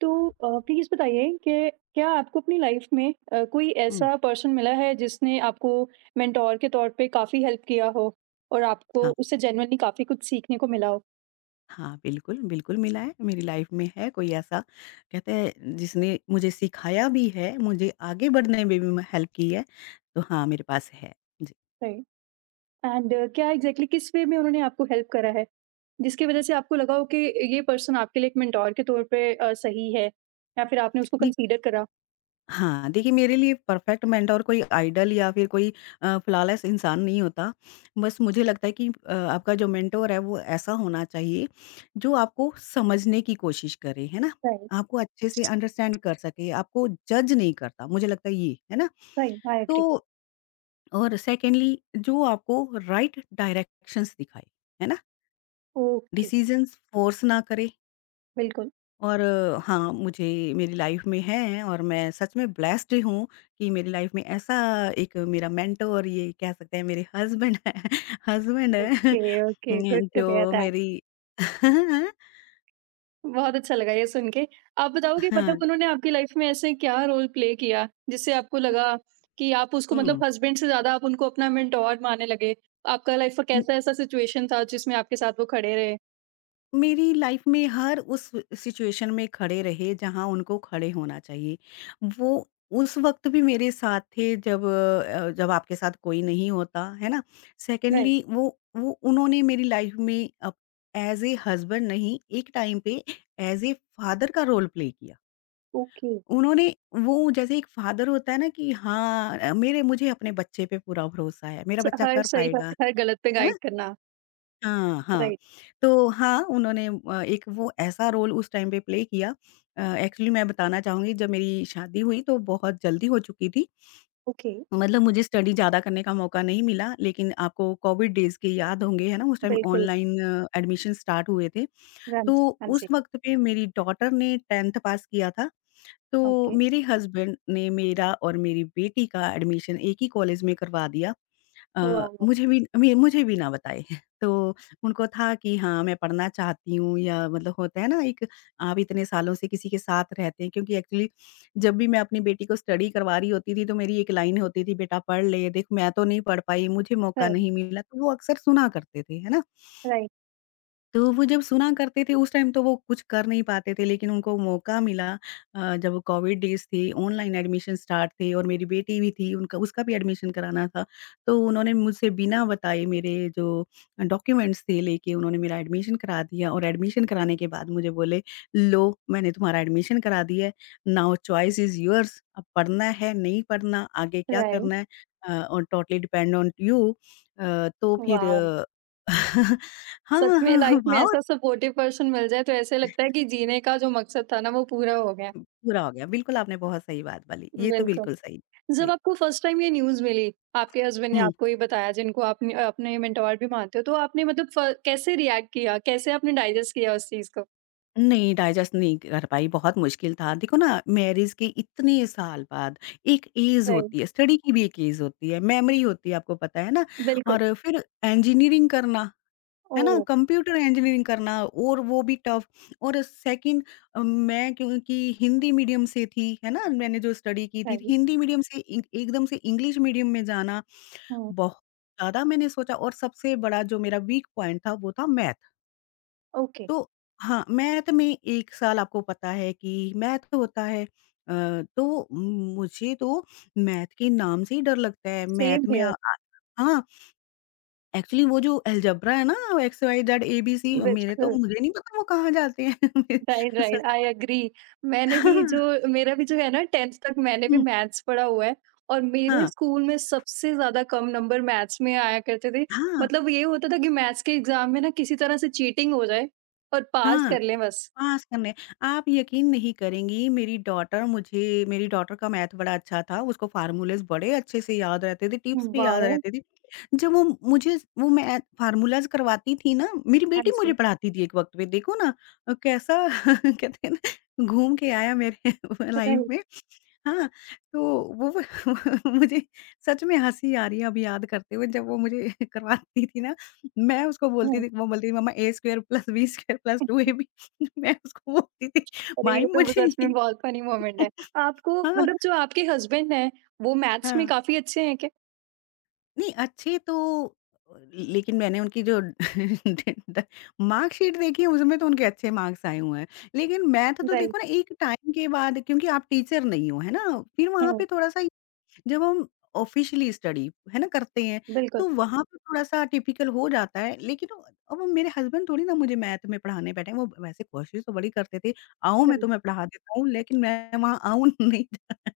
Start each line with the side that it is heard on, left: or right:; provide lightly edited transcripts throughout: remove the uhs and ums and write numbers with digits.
right: तो प्लीज़ बताइए कि क्या आपको अपनी लाइफ में कोई
left: हुँ।
right: ऐसा पर्सन मिला है जिसने आपको मेंटोर के तौर पे काफ़ी हेल्प किया हो और आपको
left: हाँ,
right: उससे जेन्युइनली काफ़ी कुछ सीखने को मिला हो?
left: हाँ, बिल्कुल, बिल्कुल मिला है। मेरी लाइफ़ में है कोई ऐसा कहते हैं जिसने मुझे सिखाया भी है, मुझे आगे बढ़ने में भी हेल्प की है, तो हाँ, मेरे पास है। जी।
right: राइट, एंड क्या एग्ज़ैक्टली किस वे में उन्होंने आपको हेल्प करा है? जिसकी वज़ह से आपको लगा हो कि ये पर्सन आपके लिए एक मेंटोर के तौर पे सही है या फिर आपने उसको
left: देख
right: कंसीडर करा?
left: हाँ, देखिए मेरे लिए परफेक्ट मेंटर कोई आइडल या फिर कोई फ्लॉलेस इंसान नहीं होता। बस मुझे लगता है कि आपका जो मेंटर है वो ऐसा होना चाहिए जो आपको समझने की कोशिश करे, है ना?
right: राइट,
left: आपको अच्छे से अंडरस्टैंड कर सके, आपको जज नहीं करता, मुझे लगता है ये, है ना?
right: Right, I agree.
left: तो और सेकेंडली जो आपको राइट डायरेक्शंस दिखाए, है ना?
right: ओके,
left: डिसीज़न्स फ़ोर्स ना करे
right: बिल्कुल।
left: और हाँ, मुझे मेरी लाइफ़ में है और मैं सच में ब्लेस्ड हूँ कि मेरी लाइफ़ में ऐसा एक मेरा मेंटर ये कह सकते हैं मेरे हस्बैंड है हस्बैंड है
right: okay, okay, good to hear
left: जो
right: दैट।
left: मेरी
right: बहुत अच्छा लगा ये सुन के। आप बताओ कि मतलब
left: हाँ।
right: उन्होंने आपकी लाइफ में ऐसे क्या रोल प्ले किया, जिससे आपको लगा कि आप उसको मतलब
left: हुँ।
right: हस्बैंड से ज़्यादा आप उनको अपना मेंटोर मानने लगे? आपका लाइफ का कैसा ऐसा सिचुएशन था जिसमें आपके साथ वो खड़े रहे?
left: मेरी लाइफ में हर उस सिचुएशन में खड़े रहे जहाँ उनको खड़े होना चाहिए। वो उस वक़्त भी मेरे साथ थे जब जब आपके साथ कोई नहीं होता, है ना?
right: राइट,
left: सेकंडली वो उन्होंने मेरी लाइफ में अप ऐज़ ए हस्बैंड नहीं, एक टाइम पे ऐज़ ए फादर का रोल प्ले किया।
right: ओके।
left: उन्होंने वो जैसे एक फादर होता है ना कि हाँ, मेरे मुझे अपने बच्चे पे पूरा भरोसा है, मेरा
right: स
left: बच्चा
right: हर
left: कर
right: सही हर
left: पाएगा,
right: हर गलत पे
left: है ना?
right: गाइड करना।
left: हाँ, हाँ।
right: राइट,
left: तो हाँ, उन्होंने एक वो ऐसा रोल उस टाइम पे प्ले किया एक्चुअली मैं बताना चाहूँगी जब मेरी शादी हुई तो बहुत जल्दी हो चुकी थी।
right: ओके,
left: मतलब मुझे स्टडी ज़्यादा करने का मौका नहीं मिला लेकिन आपको कोविड डेज़ के याद होंगे, है ना? उस टाइम
right: बिल्कुल।
left: ऑनलाइन एडमिशन स्टार्ट हुए थे।
right: रन।
left: तो
right: हाँ
left: उस
right: जी,
left: वक़्त पे मेरी डॉटर ने 10th पास किया था। तो
right: ओके।
left: मेरे हस्बैंड ने मेरा और मेरी बेटी का एडमिशन एक ही कॉलेज में करवा दिया।
right: वाओ!
left: मुझे भी ना बताए। तो उनको था कि हाँ, मैं पढ़ना चाहती हूँ या मतलब होता है ना एक आप इतने सालों से किसी के साथ रहते हैं क्योंकि एक्चुअली जब भी मैं अपनी बेटी को स्टडी करवा रही होती थी, तो मेरी एक लाइन होती थी, "बेटा पढ़ ले, देख मैं तो नहीं पढ़ पाई, मुझे मौका
right: राइट,
left: नहीं मिला।" तो वो अक्सर सुना करते थे, है ना?
right: राइट,
left: तो वो जब सुना करते थे उस टाइम तो वो कुछ कर नहीं पाते थे लेकिन उनको मौका मिला जब वो कोविड डेज़ थे, ऑनलाइन एडमिशन स्टार्ट थे और मेरी बेटी भी थी उनका उसका भी एडमिशन कराना था। तो उन्होंने मुझसे बिना बताए मेरे जो डॉक्यूमेंट्स थे लेके उन्होंने मेरा एडमिशन करा दिया और एडमिशन कराने के बाद मुझे बोले, "लो मैंने तुम्हारा एडमिशन करा दिया है, नाउ चॉइस इज़ योर्स अब पढ़ना है, नहीं पढ़ना, आगे क्या
right: राइट।
left: करना है और टोटली डिपेंड ऑन यू।" तो फिर
right: वाओ! सच
left: हाँ,
right: में
left: हाँ,
right: लाइफ में
left: वाओ!
right: ऐसा सपोर्टिव पर्सन मिल जाए तो ऐसे लगता है कि जीने का जो मकसद था ना वो पूरा हो गया।
left: पूरा हो गया, बिल्कुल आपने बहुत सही बात बोली, ये तो
right: बिल्कुल।
left: बिल्कुल सही।
right: जब
left: जी।
right: आपको फर्स्ट टाइम ये न्यूज़ मिली, आपके हस्बैंड ने
left: हुँ।
right: आपको ये बताया जिनको आप अपने मेंटोर भी मानते हो, तो आपने मतलब फ कैसे रिएक्ट किया? कैसे आपने डाइजेस्ट किया उस चीज़ को?
left: नहीं डाइजेस्ट नहीं कर पाई, बहुत मुश्किल था। देखो ना मैरिज के इतने साल बाद एक ऐज
right: राइट,
left: होती है, स्टडी की भी एक ऐज होती है, मेमोरी होती है आपको पता है ना?
right: बिल्कुल।
left: और फिर इंजीनियरिंग करना, है ना?
right: ओह!
left: कंप्यूटर इंजीनियरिंग करना और वो भी टफ और सेकंड मैं क्योंकि हिंदी मीडियम से थी, है ना? मैंने जो स्टडी की थी
right: राइट,
left: हिंदी मीडियम से इ एकदम से इंग्लिश मीडियम में जाना
right: हुँ,
left: बहुत ज़्यादा मैंने सोचा और सबसे बड़ा जो मेरा वीक पॉइंट था वो था मैथ।
right: ओके,
left: तो हाँ, मैथ में 1 साल आपको पता है कि मैथ होता है अ, तो मुझे तो मैथ के नाम से ही डर लगता है।
right: सेम
left: मैथ में
right: हियर,
left: हाँ, एक्चुअली वो जो अलजेब्रा है ना एक्स, वाई, जेड, ए-बी-सी मेरे तो
right: बिल्कुल,
left: मुझे नहीं पता वो कहाँ जाते हैं।
right: राइट, राइट,
left: सच
right: आई एग्री। मैंने
left: हाँ,
right: भी जो मेरा भी जो है ना 10th तक मैंने भी
left: हुँ,
right: मैथ्स पढ़ा हुआ है, और मेरे
left: हाँ,
right: स्कूल में सबसे ज़्यादा कम नंबर मैथ्स में आया करते थे।
left: हाँ,
right: मतलब ये होता था कि मैथ्स के एग्ज़ाम में ना किसी तरह से चीटिंग हो जाए और पास
left: हाँ।
right: कर लें बस।
left: पास करने आप यकीन नहीं करेंगी मेरी डॉटर का मैथ बड़ा अच्छा था, उसको फ़ॉर्मूलाज़ बड़े अच्छे से याद रहते थे, टिप्स भी याद
right: वाओ!
left: रहते थे। जब वो मुझे वो मैथ फ़ॉर्मूलाज़ करवाती थी ना, मेरी
right: हाँ
left: बेटी मुझे
right: जी,
left: पढ़ाती थी एक वक़्त पे देखो ना कैसा कहते हैं ना घूम के आया मेरे लाइफ़
right: राइट,
left: में। हाँ, तो वो मुझे सच में हँसी आ रही है अब याद करते हुए जब वो मुझे करवाती थी ना, मैं उसको बोलती
right: हुँ।
left: थी वो बोलती थी मम्मा a square plus b square plus 2ab। मैं उसको बोलती थी
right: अरे,
left: भाई
right: ये तो
left: मुझे
right: सच में
left: ये
right: बहुत फ़नी मोमेंट है। आपको
left: हाँ,
right: मतलब जो आपके हस्बैंड हैं, वो मैथ्स में
left: हाँ।
right: काफ़ी अच्छे हैं क्या?
left: नहीं अच्छे तो लेकिन मैंने उनकी जो मार्कशीट देखी उसमें तो उनके अच्छे मार्क्स आए हुए हैं। लेकिन मैथ तो
right: राइट,
left: देखो ना एक टाइम के बाद क्योंकि आप टीचर नहीं हो, है ना? फिर वहाँ पे
right: हुँ,
left: थोड़ा-सा जब हम ऑफिशियली स्टडी, है ना, करते हैं,
right: बिल्कुल,
left: तो वहाँ पे थोड़ा-सा टिपिकल हो जाता है, लेकिन अब मेरे हस्बैंड थोड़ी ना मुझे मैथ में पढ़ाने बैठे हैं, वो वैसे कोशिश तो बड़ी करते थे, आऊँ मैं
right: राइट,
left: तुम्हें पढ़ा देता हूँ, लेकिन मैं वहाँ आऊँ नहीं जा-,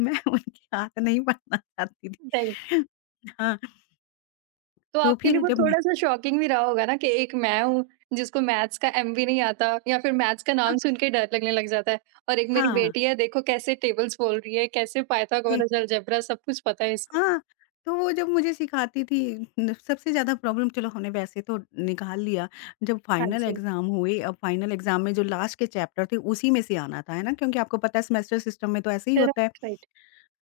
left: मैं उनके हाथ नहीं पढ़ना चाहती
right: राइट।
left: थी। हाँ,
right: तो
left: तो
right: आपके लिए
left: फिर
right: वो
left: जब मैं
right: थोड़ा-सा शॉकिंग भी रहा होगा ना कि एक मैं हूँ, जिसको मैथ्स का एम भी नहीं आता या फिर मैथ्स का नाम सुन के डर लगने लग जाता है, और एक मेरी
left: हाँ, हाँ।
right: बेटी है, देखो कैसे टेबल्स बोल रही है, कैसे पाइथागोरस, अलजेब्रा सब कुछ पता है इसको।
left: हाँ, तो वो जब मुझे सिखाती थी न सबसे ज़्यादा प्रॉब्लम चलो हमने वैसे तो निकाल लिया, जब
right: हाँ
left: फाइनल
right: जी,
left: एग्ज़ाम हुए, अब फाइनल एग्ज़ाम में जो लास्ट के चैप्टर थे उसी में से आना था, है ना? क्योंकि आपको पता है सेमेस्टर सिस्टम में तो ऐसे ही होता है।
right: Right, right.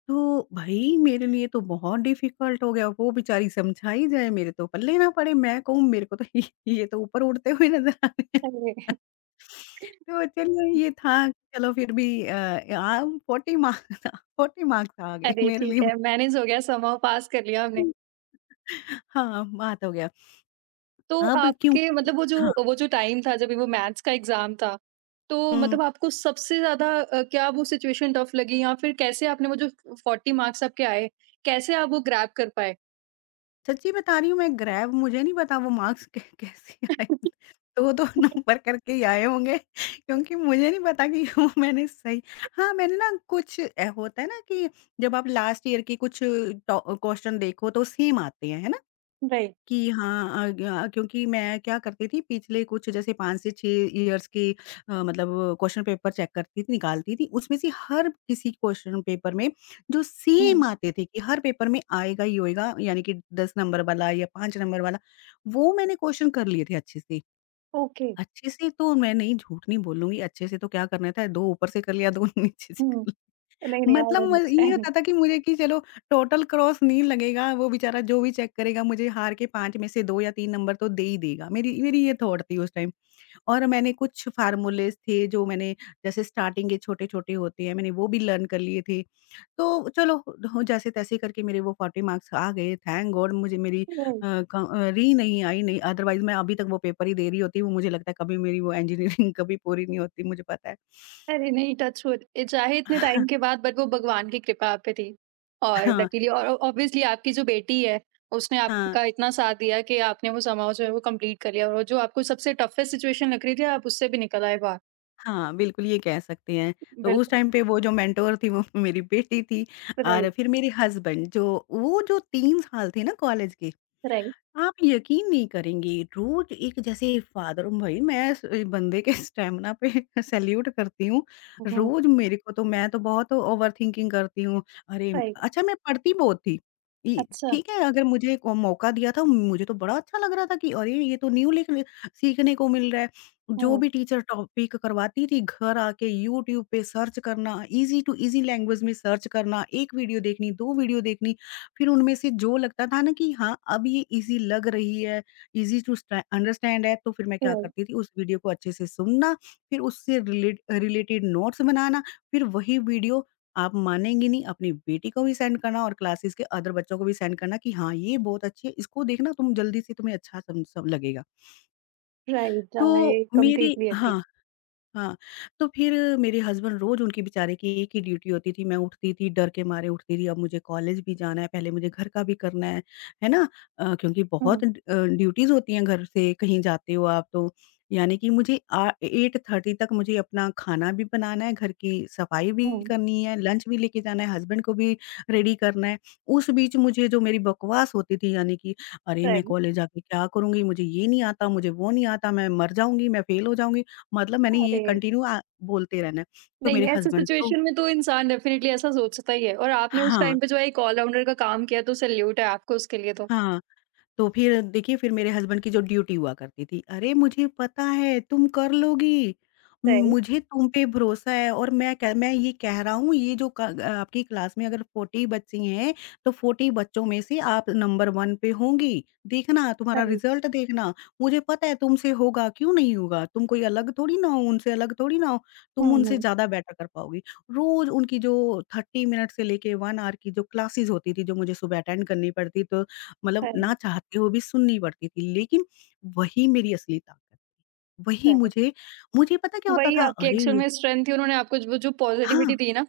left: तो भई मेरे लिए तो बहुत डिफ़िकल्ट हो गया, वो बेचारी समझाई जाए मेरे तो पल्ले ना पड़े, मैं कहूँ मेरे को तो ये तो ऊपर उड़ते हुए नज़र आ रहे हैं।
right: अरे!
left: तो चलिए ये था, चलो फिर भी आ 40 मार्क्स, 40 मार्क्स आ गए
right: अरे!
left: मेरे लिए।
right: ठीक है, मैनेज हो गया, समहाउ पास कर लिया हमने।
left: हाँ, बात हो गया।
right: तो
left: अब
right: आपके
left: क्योंकि
right: मतलब वो जो
left: हाँ,
right: वो जो टाइम था जब वो मैथ्स का एग्जाम था, तो
left: हुँ।
right: मतलब आपको सबसे ज़्यादा क्या वो सिचुएशन टफ लगी या फिर कैसे आपने वो जो 40 मार्क्स आपके आए, कैसे आप वो ग्रैब कर पाए?
left: सच्ची बता रही हूँ मैं ग्रैब मुझे नहीं पता वो मार्क्स कै कैसे आए। 2-2 नंबर करके ही आए होंगे क्योंकि मुझे नहीं पता कि वो मैंने सही हाँ, मैंने ना कुछ ए, होता है ना कि जब आप लास्ट ईयर के कुछ टॉ क्वेश्चन देखो तो सेम आते हैं, है ना?
right: राइट,
left: कि हाँ, अ, ग क्योंकि मैं क्या करती थी पिछले कुछ जैसे 5 से 6 ईयर्स के मतलब क्वेश्चन पेपर चेक करती थी, निकालती थी। उसमें से हर किसी क्वेश्चन पेपर में जो सेम
right: हुँ,
left: आते थे कि हर पेपर में आएगा ही होएगा, यानी कि 10 नंबर वाला या 5 नंबर वाला, वो मैंने क्वेश्चन कर लिए थे अच्छे से।
right: ओके,
left: अच्छे से तो मैं नहीं झूठ नहीं बोलूँगी, अच्छे से तो क्या करना था 2 ऊपर से कर लिया, 2 नीचे से
right: हुँ,
left: कर
right: नहीं, नहीं, आई
left: मतलब म ये
right: अंडरस्टैंड,
left: होता था कि मुझे कि चलो टोटल क्रॉस नहीं लगेगा, वो बेचारा जो भी चेक करेगा मुझे हार के 5 में से 2 या 3 नंबर तो दे ही देगा। मेरी मेरी ये थॉट थी उस टाइम और मैंने कुछ फ़ॉर्मूलेज़ थे जो मैंने जैसे स्टार्टिंग के छोटे-छोटे होते हैं, मैंने वो भी लर्न कर लिए थे। तो चलो हो जैसे-तैसे करके मेरे वो 40 मार्क्स आ गए, थैंक गॉड मुझे मेरी
right: राइट।
left: री नहीं आई नहीं अदरवाइज़ मैं अभी तक वो पेपर ही दे रही होती, वो मुझे लगता है कभी मेरी वो इंजीनियरिंग कभी पूरी नहीं होती, मुझे पता है।
right: अरे नहीं, टचवुड, चाहे इतने टाइम के बाद बट वो भगवान की कृपा आप पे थी। और
left: हाँ,
right: लकीली और ऑब्वियसली आपकी जो बेटी है, उसने
left: हाँ।
right: आपका इतना साथ दिया कि आपने वो समाव जो है वो कंप्लीट कर लिया और जो आपको सबसे टफेस्ट सिचुएशन लग रही थी आप उससे भी निकल आए बाहर।
left: हाँ, बिल्कुल ये कह सकते हैं। तो उस
right: बिल्कुल,
left: टाइम पे वो जो मेंटोर थी वो मेरी बेटी थी और
right: राइट,
left: फिर मेरे हस्बैंड जो वो जो 3 साल थे ना कॉलेज के
right: राइट,
left: आप यकीन नहीं करेंगे, रोज़ एक जैसे फादर भई मैं इस बंदे के स्टैमिना पे सैल्यूट करती हूँ।
right: हुँ,
left: रोज़ मेरे को तो मैं तो बहुत ओवरथिंकिंग करती हूँ। अरे!
right: राइट,
left: अच्छा मैं पढ़ती बहुत थी। इ
right: अच्छा,
left: ठीक है, अगर मुझे को मौका दिया था, मुझे तो बड़ा अच्छा लग रहा था कि अरे! ये तो न्यू लिख सीखने को मिल रहा है। जो
right: हुँ,
left: भी टीचर टॉपिक करवाती थी, घर आके यूट्यूब पे सर्च करना, ईज़ी टू ईज़ी लैंग्वेज में सर्च करना, 1 वीडियो देखनी, 2 वीडियो देखनी। फिर उनमें से जो लगता था ना कि हाँ, अब ये ईज़ी लग रही है, ईज़ी टू स्टै अंडरस्टैंड है, तो फिर मैं क्या
right: राइट,
left: करती थी उस वीडियो को अच्छे से सुनना, फिर उससे रिलेटेड नोट्स बनाना, फिर वही वीडियो आप मानेंगी नहीं अपनी बेटी को भी सेंड करना और क्लासेस के अदर बच्चों को भी सेंड करना कि हाँ, ये बहुत अच्छी है, इसको देखना तुम जल्दी से तुम्हें अच्छा सम सब लगेगा।
right: राइट,
left: तो
right: आई
left: मेरी
right: कंप्लीटली एग्री।
left: हाँ। हाँ, तो फिर मेरे हस्बैंड रोज़ उनकी बेचारे की एक ही ड्यूटी होती थी, मैं उठती थी डर के मारे उठती थी, अब मुझे कॉलेज भी जाना है, पहले मुझे घर का भी करना है ना? क्योंकि
right: हुँ,
left: बहुत ड्यूटीज़ होती हैं घर से कहीं जाते हो आप तो, यानी कि मुझे आ 8:30 तक मुझे अपना खाना भी बनाना है, घर की सफाई भी
right: हुँ,
left: करनी है, लंच भी लेके जाना है, हस्बैंड को भी रेडी करना है। उस बीच मुझे जो मेरी बकवास होती थी यानी कि अरे! मैं
right: राइट,
left: कॉलेज जाके क्या करूँगी? मुझे ये नहीं आता, मुझे वो नहीं आता, मैं मर जाऊँगी, मैं फ़ेल हो जाऊँगी। मतलब मैंने ये
right: अरे!
left: कंटिन्यू बोलते रहना है। तो मेरे
right: नहीं, ऐसे
left: हस्बैंड तो
right: सिचुएशन में तो इंसान डेफिनिटली ऐसा सोचता ही है, और आपने उस
left: हाँ,
right: टाइम पे जो है एक ऑल राउंडर का काम किया तो सैल्यूट है आपको उसके लिए तो।
left: हाँ। तो फिर देखिए फिर मेरे हस्बैंड की जो ड्यूटी हुआ करती थी, "अरे! मुझे पता है तुम कर लोगी,
right: सही,
left: मुझे तुम पे भरोसा है और मैं ये कह रहा हूँ ये जो क आपकी क्लास में अगर 40 बच्ची हैं, तो 40 बच्चों में से आप नंबर 1 पे होंगी, देखना तुम्हारा
right: सही।
left: रिज़ल्ट देखना, मुझे पता है तुमसे होगा, क्यों नहीं होगा? तुम कोई अलग थोड़ी ना हो, उनसे अलग थोड़ी ना हो,
right: हुँ,
left: तुम उनसे
right: हुँ।
left: ज़्यादा बेटर कर पाओगी।" रोज़ उनकी जो 30 मिनट से लेके 1 आवर की जो क्लासेज़ होती थी, जो मुझे सुबह अटेंड करनी पड़ती तो मतलब
right: सही,
left: ना चाहते हुए भी सुननी पड़ती थी, लेकिन वही मेरी असली ताकत थी। वही
right: सही।
left: मुझे मुझे पता क्या होता
right: वही
left: था?
right: आपकी
left: अरे!
right: एक्चुअल
left: ये-
right: में स्ट्रेंथ थी, उन्होंने आपको वो जो
left: हाँ,
right: पॉज़िटिविटी दी ना,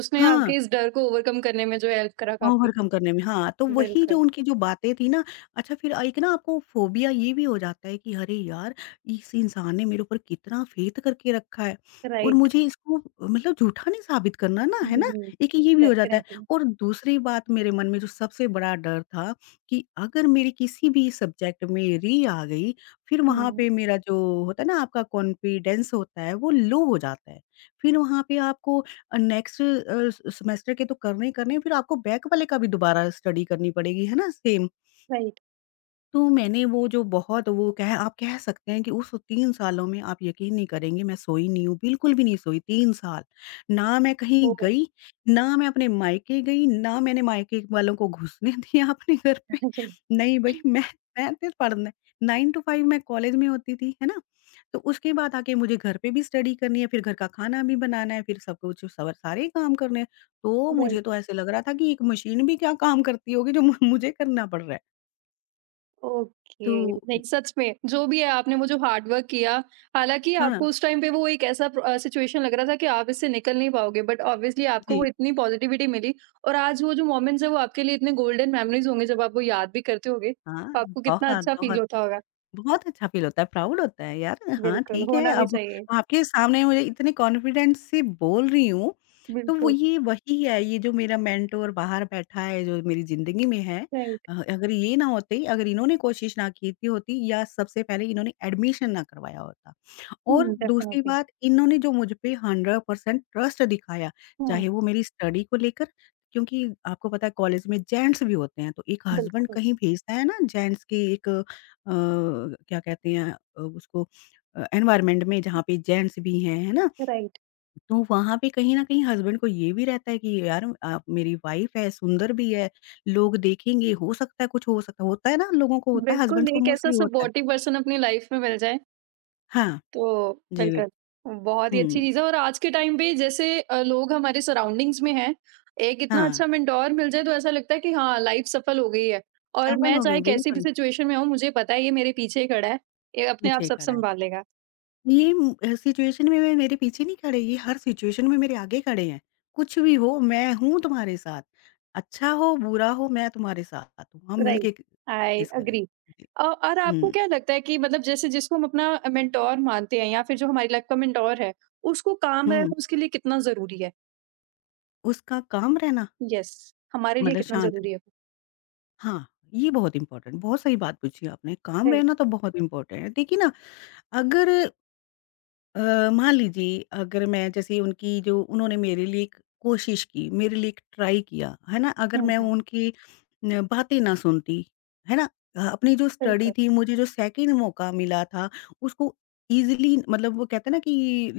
right: उसने
left: हाँ।
right: आपके इस डर को ओवरकम करने में जो है हेल्प करा काफ़ी।
left: ओवरकम करने में, हाँ, तो वही जो
right: बिल्कुल,
left: उनकी जो बातें थी ना। अच्छा फिर एक ना आपको फ़ोबिया ये भी हो जाता है कि अरे यार! इस इंसान ने मेरे ऊपर कितना फ़ेथ करके रखा है और
right: राइट।
left: मुझे इसको मतलब झूठा नहीं साबित करना ना,
right: हुँ,
left: है ना?
right: हुँ।
left: एक ये भी हो जाता है।
right: डेफ़िनेटली।
left: और दूसरी बात मेरे मन में जो सबसे बड़ा डर था कि अगर मेरी किसी भी सब्जेक्ट में री आ गई, फिर वहाँ
right: हुँ,
left: पे मेरा जो होता है ना, आपका कॉन्फिडेंस होता है, वो लो हो जाता है। फिर वहाँ पे आपको नेक्स्ट अ, स सेमेस्टर के तो करने ही करने हैं, फिर आपको बैक वाले का भी दोबारा स्टडी करनी पड़ेगी, है ना? सेम।
right: राइट।
left: तो मैंने वो जो बहुत वो कह आप कह सकते हैं कि उस 3 सालों में आप यकीन नहीं करेंगे, मैं सोई नहीं हूँ, बिल्कुल भी नहीं सोई 3 साल। ना मैं कहीं
right: ओह!
left: गई, ना मैं अपने मायके गई, ना मैंने मायके वालों को घुसने दिया अपने घर पे। नहीं भई मैं तो पढ़ना। 9 टू 5 मैं कॉलेज में होती थी, है ना? तो उसके बाद आके मुझे घर पे भी स्टडी करनी है, फिर घर का खाना भी बनाना है, फिर सब कुछ सवर सारे काम करने हैं। तो मुझे
right: राइट।
left: तो ऐसे लग रहा था कि एक मशीन भी क्या काम करती होगी जो मु मुझे करना पड़ रहा है। तो
right: ओके, नहीं सच में जो भी है आपने वो जो हार्ड वर्क किया, हालाँकि
left: हाँ,
right: आपको उस टाइम पे वो एक ऐसा सिचुएशन लग रहा था कि आप इससे निकल नहीं पाओगे, बट ऑब्वियसली आपको
left: जी।
right: वो इतनी पॉजिटिविटी मिली, और आज वो जो मोमेंट्स हैं वो आपके लिए इतने गोल्डन मेमोरीज़ होंगे जब आप वो याद भी करते होंगे,
left: हाँ,
right: तो आपको कितना
left: बहुत,
right: अच्छा फ़ील
left: बहुत।
right: होता होगा।
left: बहुत अच्छा फ़ील होता है, प्राउड होता है यार। हाँ,
right: बिल्कुल,
left: ठीक है,
right: होना भी
left: अब
right: चाहिए।
left: आपके सामने मुझे इतने कॉन्फिडेंस से बोल रही हूँ, तो वो
right: बिल्कुल,
left: ये वही है, ये जो मेरा मेंटर बाहर बैठा है, जो मेरी ज़िंदगी में है।
right: राइट।
left: अगर ये ना होते, अगर इन्होंने कोशिश ना की थी होती या सबसे पहले इन्होंने एडमिशन ना करवाया होता। और
right: हुँ,
left: दूसरी
right: डेफिनिटली।
left: बात, इन्होंने जो मुझ पे 100% ट्रस्ट दिखाया,
right: हुँ,
left: चाहे वो मेरी स्टडी को लेकर, क्योंकि आपको पता है कॉलेज में जेंट्स भी होते हैं, तो एक हस्बैंड
right: बिल्कुल,
left: कहीं भेजता है ना जेंट्स की एक अ, क्या कहते हैं उसको एनवायरनमेंट में जहाँ पे जेंट्स भी हैं, है ना?
right: राइट।
left: तो वहाँ पे कहीं न कहीं हस्बैंड को ये भी रहता है कि यार आप मेरी वाइफ है, सुंदर भी है, लोग देखेंगे, हो सकता है, कुछ हो सकता है, होता है ना, लोगों को होता है,
right: बिल्कुल,
left: हस्बैंड्स को
right: एक ऐसा
left: मोस्टली होता है।
right: सपोर्टिव पर्सन अपनी लाइफ़ में मिल जाए
left: हाँ,
right: तो
left: जी बिल।
right: बिल्कुल, बहुत ही अच्छी
left: हुँ,
right: चीज़ है, और आज के टाइम पे जैसे लोग हमारे सराउंडिंग्स में हैं, एक इतना
left: हाँ,
right: अच्छा मेंटर मिल जाए तो ऐसा लगता है कि हाँ, लाइफ़ सफल हो गई है, और
left: सफल
right: मैं
left: हो गई
right: चाहे कैसी भी
left: बिल्कुल,
right: सिचुएशन में हूँ, मुझे पता है ये मेरे पीछे ही खड़ा है, ये अपने आप
left: पीछे
right: सब
left: खड़ा है।
right: सँभाल लेगा।
left: ये सिचुएशन में वे मेरे पीछे नहीं खड़े, ये हर सिचुएशन में मेरे आगे खड़े हैं। कुछ भी हो, मैं हूँ तुम्हारे साथ। अच्छा हो, बुरा हो, मैं तुम्हारे साथ हूँ। हम
right: राइट,
left: मिलके क
right: आई
left: फेस करेंगे।
right: एग्री।
left: जी।
right: और आपको
left: हुँ,
right: क्या लगता है कि मतलब जैसे जिसको हम अपना मेंटर मानते हैं या फिर जो हमारी लाइफ़ का मेंटर है, उसको काम
left: हुँ।
right: रहना उसके लिए कितना ज़रूरी है?
left: उसका काम रहना,
right: यस, हमारे लिए
left: मतलब
right: कितना
left: शांत
right: ज़रूरी
left: रहना।
right: है?
left: हाँ, ये बहुत सही बात पूछी आपने। काम
right: राइट,
left: रहना तो बहुत इम्पोर्टेंट है। देखिए ना, अगर मान लीजिए अगर मैं जैसे उनकी जो उन्होंने मेरे लिए एक कोशिश की, मेरे लिए एक ट्राई किया, है ना? अगर
right: हुँ,
left: मैं
right: हुँ,
left: उनकी न बातें ना सुनती, है ना? अपनी जो स्टडी
right: बिल्कुल।
left: थी, मुझे जो सेकंड मौका मिला था उसको ईज़िली मतलब वो कहते हैं ना कि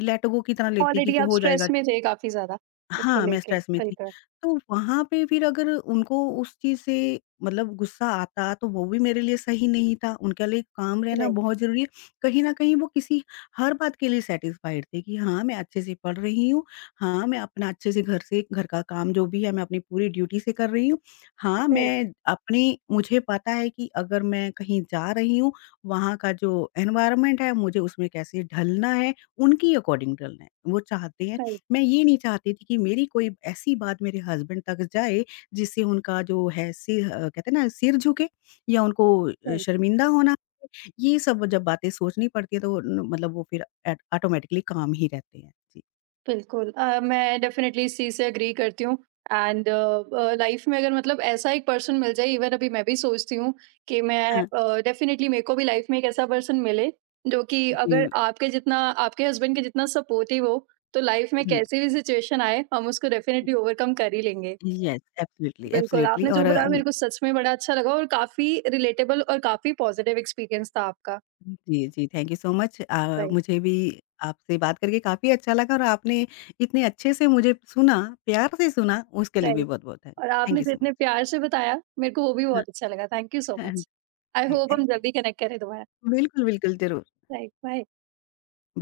left: लेट गो की तरह लेती कि
right: ऑलरेडी आप
left: हो
right: स्ट्रेस
left: जाएगा।
right: में थे काफ़ी ज़्यादा, उसको
left: हाँ, मैं
right: लेके,
left: स्ट्रेस में थी।
right: बिल्कुल।
left: तो वहाँ पे फिर अगर उनको उस चीज़ से मतलब गुस्सा आता तो वो भी मेरे लिए सही नहीं था। उनके लिए काम रहना
right: राइट,
left: बहुत ज़रूरी है। कहीं न कहीं वो किसी हर बात के लिए सैटिस्फाइड थे कि हाँ, मैं अच्छे से पढ़ रही हूँ। हाँ, मैं अपना अच्छे से घर का काम जो भी है मैं अपनी पूरी ड्यूटी से कर रही हूँ। हाँ,
right: राइट,
left: मैं अपनी, मुझे पता है कि अगर मैं कहीं जा रही हूँ, वहाँ का जो एनवायरनमेंट है मुझे उसमें कैसे ढलना है, उनकी अकॉर्डिंग ढलना है। वो चाहते हैं
right: राइट,
left: मैं ये नहीं चाहती थी कि मेरी कोई ऐसी बात मेरे हस्बैंड तक जाए जिससे उनका जो है कहते हैं ना सिर झुके या उनको
right: राइट,
left: शर्मिंदा होना। ये सब जब बातें सोचनी पड़ती है तो न- मतलब वो फिर ऑटोमेटिकली काम ही रहते हैं जी।
right: बिल्कुल। मैं डेफ़िनेटली इस चीज़ से एग्री करती हूँ, एंड लाइफ़ में अगर मतलब ऐसा एक पर्सन मिल जाए, इवन अभी मैं भी सोचती हूँ कि मैं
left: हाँ।
right: डेफ़िनेटली मेरे को भी लाइफ़ में एक ऐसा पर्सन मिले, जो कि अगर
left: जी।
right: आपके जितना आपके हस्बैंड के जितना सपोर्टिव हो, तो लाइफ़ में
left: जी।
right: कैसी भी सिचुएशन आए, हम उसको डेफ़िनेटली ओवरकम कर ही लेंगे।
left: यस, एब्सोल्युटली
right: बिल्कुल,
left: एब्सोल्युटली
right: आपने जो
left: और
right: बताया
left: न-
right: मेरे को सच में बड़ा अच्छा लगा और काफ़ी रिलेटेबल और काफ़ी पॉज़िटिव एक्सपीरियंस था आपका।
left: जी जी, thank you so much.
right: Right,
left: मुझे भी आपसे बात करके काफी अच्छा लगा और आपने इतने अच्छे से मुझे सुना, प्यार से सुना, उसके लिए भी
right: राइट।
left: बहुत बहुत
right: और
left: थैंक
right: आपने
left: यू
right: जो
left: सो मच।
right: इतने प्यार से बताया, मेरे को वो भी बहुत अच्छा लगा। थैंक यू सो
left: हाँ हाँ,
right: मच। आई
left: जी
right: होप हम
left: थैंक यू।
right: जल्दी कनेक्ट करें दोबारा।
left: बिल्कुल, बिल्कुल, ज़रूर।
right: Right, bye.
left: बाय।